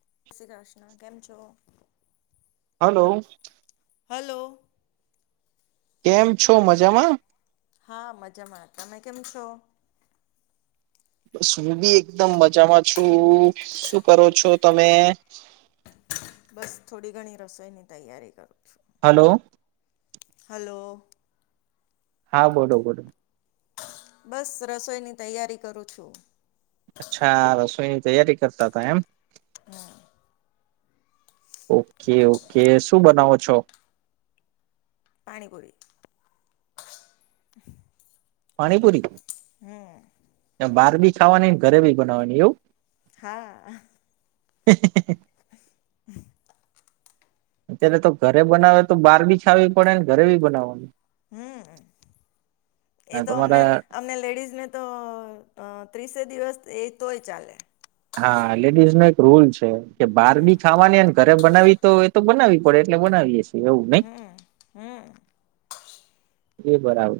જય શ્રી કૃષ્ણ, કેમ છો? હલો. હલો. કેમ છો, મજામા હા, મજામાં તમે કેમ છો? બસ હું બી એકદમ મજામાં છું, શું કરો છો, તમે? બસ થોડી, ઘણી રસોઈની તૈયારી કરો છે. હલો. હલો. હા, બોલોો બોલો બસ રસોઈની તૈયારી કરું છું. અચ્છા રસોઈની તૈયારી કરતા હતા, એમ હા ઓકે ઓકે શું બનાવો છો. પાણીપુરી. [inaudible] પાણીપુરી. હમ્મ બહારબી ખાવાની, ઘરે બી બનાવાની એવું હા. હે, હે, હે અત્યારે, તો ઘરે બનાવે. તો બહાર બી છાવી પડે ને ઘરે બી બનાવવાની હમ, હા એતો અમને, તમારા અમને લેડીઝ ને તો ત્રીસે દિવસ, એ તોય ચાલે હા, લેડીઝનો એક રૂલ છે, કે બારડી ખાવાની ઘરે બનાવી, તો એ તો બનાવી, પડે એટલે બનાવીએે હમ હમ એ બરાબ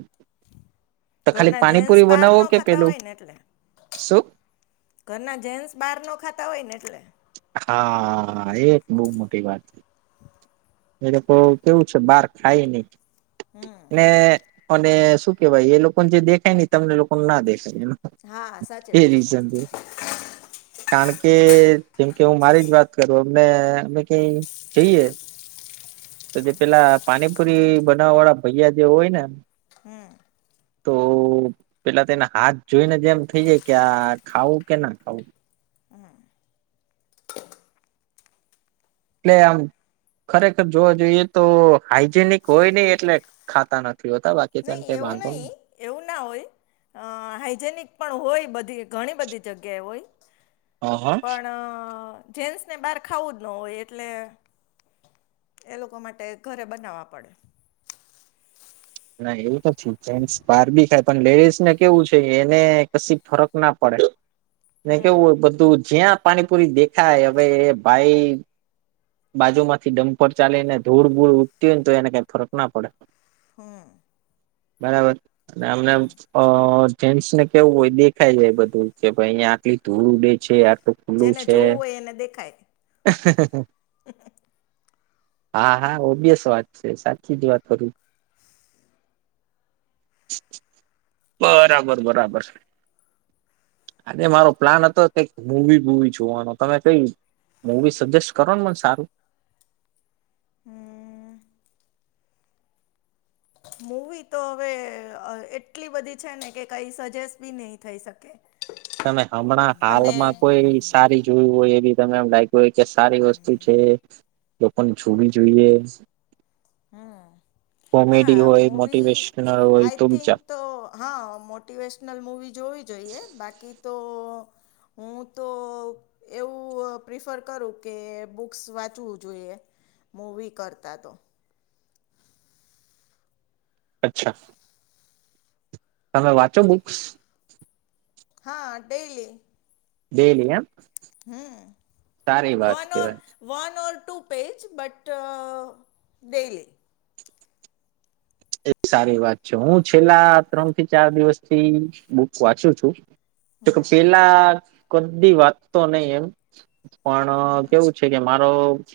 ઘરના જેન્ટસ બહાર બનાવો નો કે ખાતા પેલું હોય ને એટલે શું ઘરના જેન્સ બહાર ન ખાતા હોય ને એટલે હા એક બઉં મોટી વાત એ લોકો કેવું છે બાર ખાય ની ને અને શું કેવાય એ લોકોને જે દેખાય ને તમને લોકો ના દે હા સાચી એ વાત રીઝન છે કારણ કે કે હું મારી જ વાત કરું અમને મેં કઈ જઈએ તો જે પેલા પાણીપુરી બનાવા વાળા ભૈયા જે હોય ને હમ તો પેલા તેના હાથ જોઈને જ એમ થઈ જાય કે આ ખાવું કે ના ખાવું ટલે આમ ખરેખર જોવા જોઈએ તો હાઈજેનિક હોય ને એટલે ખાતા નથી હોતા બાકી કેમ નહીં કે એવું વાંધો નહીં એવું ના હોય અ હાઈજેનિક પણ હોય બધી ઘણી બધી જગ્યાએ હોય હ હ પણ જેન્સને બાર ખાવું જ ન હોય એટલે એ લોકો માટે ઘરે બનાવવા પડે ના એવું નથી જેન્ટસ બહાર બી ખાય પણ લેડીઝ ને કેવું છે એને કશી ફરક ના પડે ને હમ કેવું હોય બધું જ્યાં પાણીપુરી દેખાય હવે ભાઈ બાજુમાંથી ડમ્પર ચાલી ને ધૂળ ભૂળ ઉગતી હોય ને તો એને કઈ ફરક ના પડે હમ બરાબર અને અમને અ ફન્સ ને કેવું હોય દેખાઈ જાય બધું કે ભાઈ અહીયા આટલી ધૂળે છે આટલુ ખુલ્લું જેને છે જોવું હોય એને દેખાય [inaudible] હા હા ઓબિયસ વાત છે સાચી જ વાત કરું બરાબર બરાબર આજે મારો પ્લાન હતો કે મુ વી બૂવી જોવાનો તમે કઈ મુવી સજેસ કરોન મન સારું હ મુવી તો હવે એટલી બધી છે ને કે કઈ સજેસ બી નહી થઈ શકે તમે હમણાં અને હાલમાં કોઈ સારી જોવી હોય એવી તમે એમ લાય ગી હોય કે સારી વસ્તુ છે લોકોને જોવી જોઈએ હમ કોમેડી હોય મોટિવેશનલ હોય આઈ ત બચા થિંક તો હા મોટિવેશનલ મૂવી જોવી જોઈએ બાકી તો હું તો [inaudible] એવું વું પ્રિફર કરું કે બુક્સ વાંચવું જોઈએ મુવી કરતા તો અચ્છા તમે વાંચો બુક્સ હા ડેઇલી ડેલી એમ સારી હમ વાત વન ઓ કેવાય one or two page but daily એ સારી વાત છે હું છેલ્લા ત્રણ થી ચાર દિવસ થી બુક્સ વાંચું છું જો કે હમ પેલા કધી વાતતો નઈ એમ પણ કેવું છે કે મારો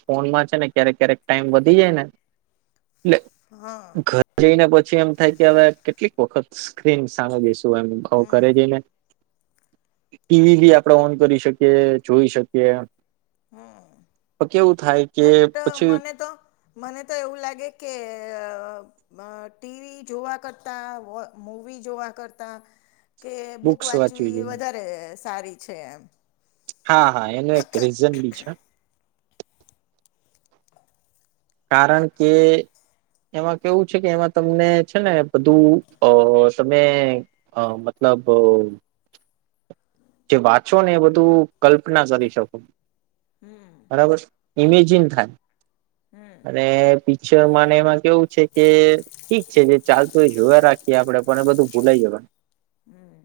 ફોનમાં છે ને ક્યારેક ક્યારેક ટાઈમ વધી જાય ને હા ને પછી એમ થાય કે હવે કેટલીક વખત સ્ક્રીન સામે જઈશું એ હમ કરે જઈને ટીવી બી આપણે ઓન કરી શકીએ જોઈ શકીએ તો કેવું થાય કે બટ પછી મને તો મને તો એવું લાગે કે ટીવી જોવા કરતા મુવી જોવા કરતા કે બુક બુક્સ વાંચવી જોઈએ વધારે સારી છે એમ હા હા એનું એક રીઝન બી છે કારણ કે એમાં કેવું છે કે એમાં તમને છે ને બધું અ તમે મતલબ લભ જે વાંચો ને એ બધું કલ્પના કરી શકો હમ બરાબર ઇમેજિન થાય હમ અને મને એમાં કેવું છે કે ઠીક છે જે ચાલતું હેવા રાખીએ આપડે પણ બધું ભૂલાઈએ [inaudible] હમ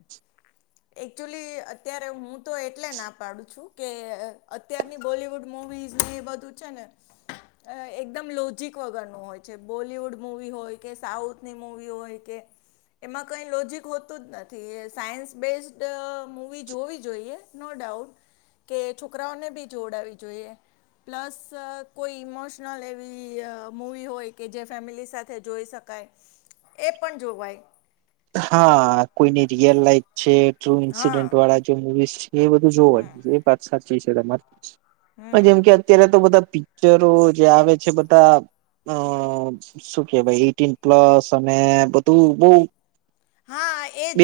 એકચુલી અત્યારે હું તો એટલે ના પાડું છું કે અત્યારની બોલીિવુડ મુવીઝ ને એ બધું છે ને અ એકદમ લોજક વગરનું હોય છે બોલિવુડ મવી હોય કે સાઉથની મુવી હોય કે એમાં કઈ લોજીક હોતું જ નથી એ સાયન્સ બેઝ દ મુવી જોવી જોઈએ નો ડાઉટ કે છોકરાઓને બી જોડાવી જોઈએ પ્લસ કોઈ ઇમોશનલ એવી મુવી હોય કે જે ફેમિલી સાથે જોઈ શક કાય એ પણ જોવાય હા કોઈની રિયલ લાઈફ છે ટ્રૂ હા ઇન્સિડેન્ટ વાળા જે મુવીઝ છે એ બધું હમ જોવાનું એ વાત સાચી છે તમારે પણ હમ જેમ કે અત્યારે તો બધા પિક્ચરો જે આવે છે બધા અ શું કે ભાઈ એટીન પ્લસ અને બધું બોવ હા એજ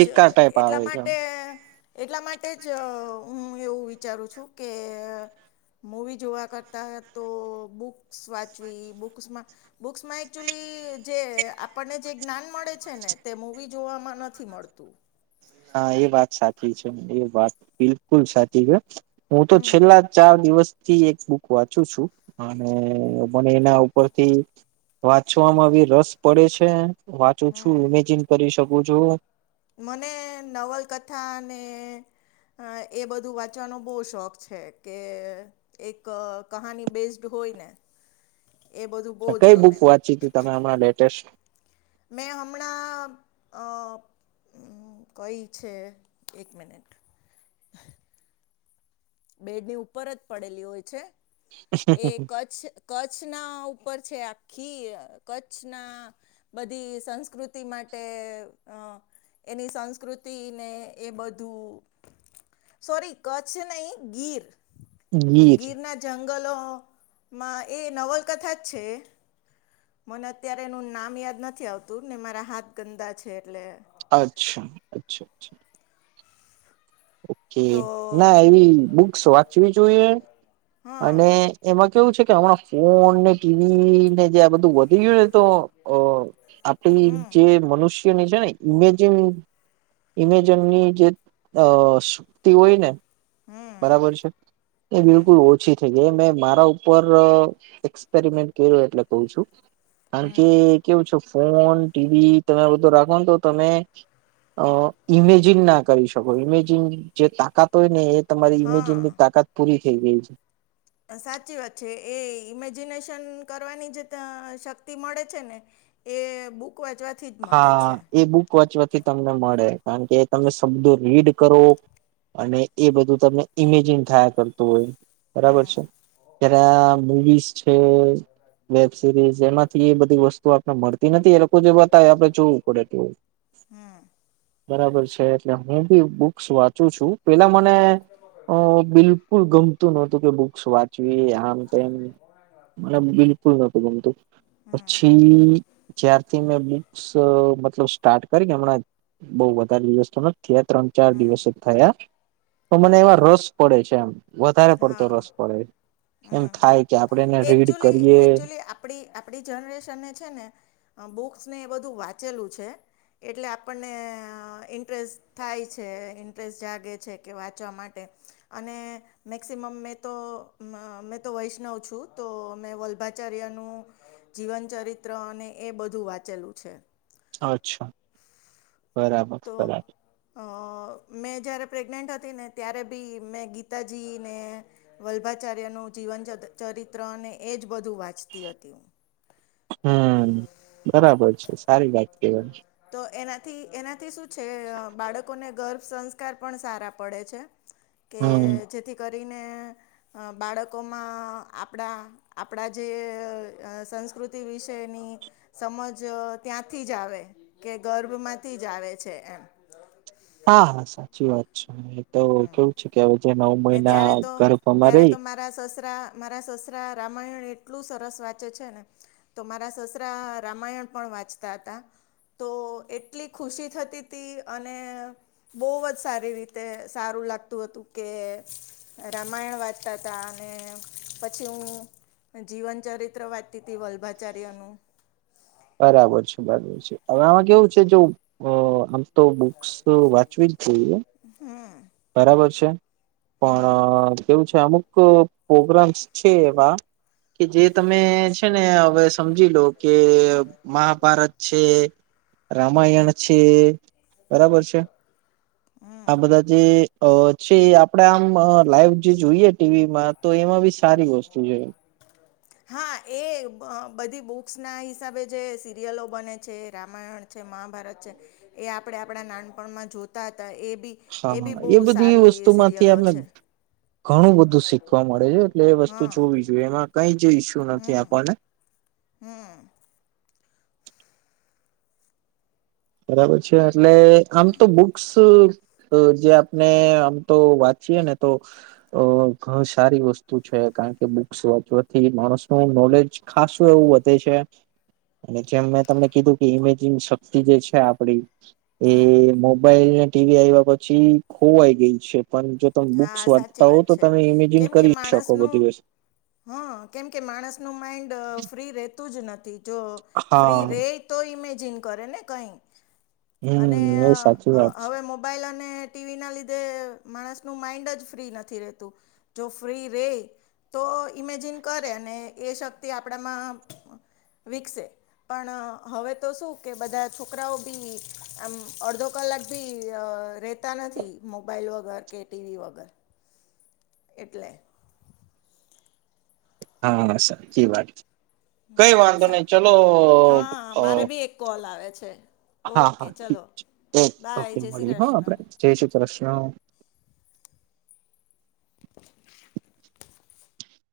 એટલા આવે છે. માટે એટલા માટે જ હું એવું વિચારું છું કે મુવી જોવા કરતા તો બુક્સ વાંચવી બુક્સમાં બુક્સમાં એકચુલી જે આપણને જે જ્ઞાન મળે છે ને તે મુવી જોવાવામાં નથી મળતું હા એ વાત સાચી છે એ વાત બિલકુલ સાચી છે હું તો હમ છેલ્લા ચાર દિવસ થી એક બુક વાંચું છું અને મને એના ઉપરથી વાંચવામાં બી રસ પડે છે વાંચું છું ઇમેજિન કરી શકું છું મને નવલકથા ને એ બધું વાંચવાનો બહ શોખ છે કે એક કહાની બેઇઝ્ડ હોય ને [inaudible] એ બધું બહુ જ કઈ બુક ગમે વાંચી તું તમે હમણાં લેટેસ્ટ મે હમણા હમ કઈ છે એક મિનિટ બેડની ઉપર જ પડેલી હોય છે એ ક્છ કચ્છ ના ઉપર છે આખી કચ્છના બધી સંસ્કૃતિ માટે અ એની સંસ્કૃતિ ને એ બધું સોરી કચ્છ નહી ગીર ગીર ના જંગ ગલોમાં એ નવલકથા જ છે મને અત્યારે એનું નામ યાદ નથી આવતું ને મારા હાથ ગંદા છે એટલે અચ્છા અચ્છા અચ્છા ઓકે તો ના એવી બુક્સ વાંચવી જોઈએ હા અને એમાં કેવું છે, કે હમણાં ફોન ને ટીવી ને જે આ બધું વધી ગયું ને, તો આપડી જે મનુષ્ય છે, ને ઇમેજિન ઇમેજનની જે અ સુક્તિ હોય ને બરાબર છે. એ બિલકુલ ઓછી થઈ ગઈ, મેં મારા ઉપર એક્સપેરિમેન્ટ કર્યો એટલે ક છું કારણ કે, કેવું છે ફોન ટીવી તમે બધો રાખો ને તો તમે અ ઈમેજિન ના કરી શકો, ઈમેજિન જે તાકાત હોય ને એ તમારી ઇમેજની હા તાકાત પૂરી થઈ ગઈ છે. સાચી વાત છે, એ ઈમેજિનેશન કરવાની જે શક્તિ મળે છે ને એ બુક વાંચવાથી જ મળે હા, છે એ બુક વાંચવાથી તમને મળે કારણ કે તમે શબ્દો રીડ કરો અને એ બધું તમને ઈમેજિન થયા કરતું હોય બરાબર હમ છે. જ્યારે મુવીઝ છે. વેબ સિરીઝ, એમાંથી એ બધી વસ્તુ આપને મળતી નથી એ લોકો જો આપડે જોવું પડે તું હમ બરાબર છે, એટલે હું બી બુક્સ વાંચું છું પેલા મને બિલ કુલ ગમતું નહોતું, કે બુક્સ વાંચવી આમ, તેમ મને બિલકુલ નહોતું ગમતું પછી જયાર્થી મેં બુ મતલબ, સ્ટાર્ટ કરીને હમણાં બઉ વધારે દિવસ થયા ત્રણ, ચાર દિવસ થયા તો મને એવા રસ પડે છે એમ વધારે પડતો, હા રસ પડે એમ હમ થાય કે આપણે એને રીડ એકચુલી કરીએ એકચુલી આપડી આપડી જનરેશનને છે ને આ બુક્સ ને એ બધું વાંચેલું છે એટલે આપણને ઇન્ટરેસ્ટ થાય છે, ઇન્ટરેસ્ટ જાગે છે કે વાંચવા માટે અને મેક્સિમમ મેં તો મેં તો વૈષ્ણવ છું, તો મેં વલ્ભાચાર્યનું જીવન ચરિત્ર અને, એ બધું વાંચેલું છે. અચ્છા બરાબર તો, બરાબર અ મેં જ્યારે પ્રેગ્નેન્ટ હતી ને, ત્યારે બી મેં ગીતાજીને વલ્ભાચાર્યનું જીવન ચ રિત્ર અને, એજ બધું વાંચતી હતી. હમ બરાબર છે, સારી વાત કેવાય તો એનાથી એનાથી શું છે, બાળકોને ગર્ભ સંસ્કાર પણ સારા પડે છે, કે હમ જેથી કરીને અ બાળકોમાં આપણા આપણા જે, સંસ્કૃતિ વિશે ની, સમજ ત્યાંથી જ આવે કે ગર્ભમાંથી જ આવે છે, એમ હા, હા સાચી વાત છે, એ તો કેવું છે કે જે નવ ને મહિના ત્યારે તો ઘરમા ત્યારે રહી તો મારા સસરા મારા સસરા રામાયણ એટલું સરસ વાંચે છે ને, તો મારા સસરા રામાયણ પણ વાંચતા હતા તો, એટલી ખુશી થતી ત અને બોહવ જ સારી રીતે સારું લાગતું હતું. કે રામાયણ વાંચતા હતા અને, પછી હું જીવન ચરિત્ર વાચતી હતી, વલ્ભાચાર્ય નું બરાબર છે, બરાબર છે, હવે આમાં કેવું છે જો આમ તો બુક્સ વાંચવી જ જોઈએ હમ બરાબર છે, હમ પણ કેવું છે અમુક પ્રોગ્રામસ છેવા કે જે તમે છે, ને હવે સમજી લો કે મહાભારત છે. રામાયણ છે બરાબર છે, આ હમ બધા જે છે આપણેે આમ લાઈવ જે જોઈએ ટીવીમાં તો એમાં બી સારી વસ્તુ છે, હા, એ બધી બુક્સ ના હિસાબે જે સિરિયલો બને છે રામાયણ છે. મહાભારત છે એ આપણે આપણા નાનપણમાં જોતા એ બી હા એ બી હા બહુ બધી સારી વસ્તુ એ માંથી સિરિયલો આપને છે, ઘણું બધું શીખવા મળે છે, એટલે એ વસ્તુ હા જોવી જોઈએ એમાં કઈ જ ઈશુ નથી, હમ આપણને હમ બરાબર છે એટલે આમ તો બુક્સ જે આપને આમ તો વાંચીએે ને તો ઘ સારી વસ્તુ છે. કારણ બક્સ વાચવાથી માણસ નું નોલેજ ખાસું એવું વધે છે. અને જેમ મેં તમને કીધું કે ઇમેજ શક્તિ જે છે, છે આપડી હમ એ મોબાઈલ ને ટીવી આવ્યા પછી ખોવાઈ ગઈ છે, પણ જો તમે બુક્સ હા સાચી વાચતા હોવ વાત તો છે તમે ઇમેજિન કેમ કે કરી શકો બધી માણસનું વત હા કેમ કે માણસનું માઈન્ડ ફ્રી રતું જ નથી, જો ફ્રી હા રે તો ઈમેજિન કરે ને કઈ? અને હમ એ સાચી વાત છે હવે મોબાઈલ અને ટીવી ના લીધે માણસ માન્ડ જ ફ્રી નથી, રતું જો ફ્રી રે તો ઈમેજિન કરે અને એ શક્તિ આપણામાં વિકસે પણ હવે તો શું કે બધા છોકરાઓ બી આમ અડધો કલાક ભી રહેતા નથી, મોબાઈલ વગર કે ટીવી વગર એટલે હા સાચી વાત છે, કઈ વાંધો નહી ચલો હા, અ, મારે બી એક કોલ આવે છે, હા ઓકે હા ઠીક ચલો છે ઓકે બાય ઓકે જય શ્રી મળીએ હા કૃષ્ણ આપડ જય શુ કૃષ્ણ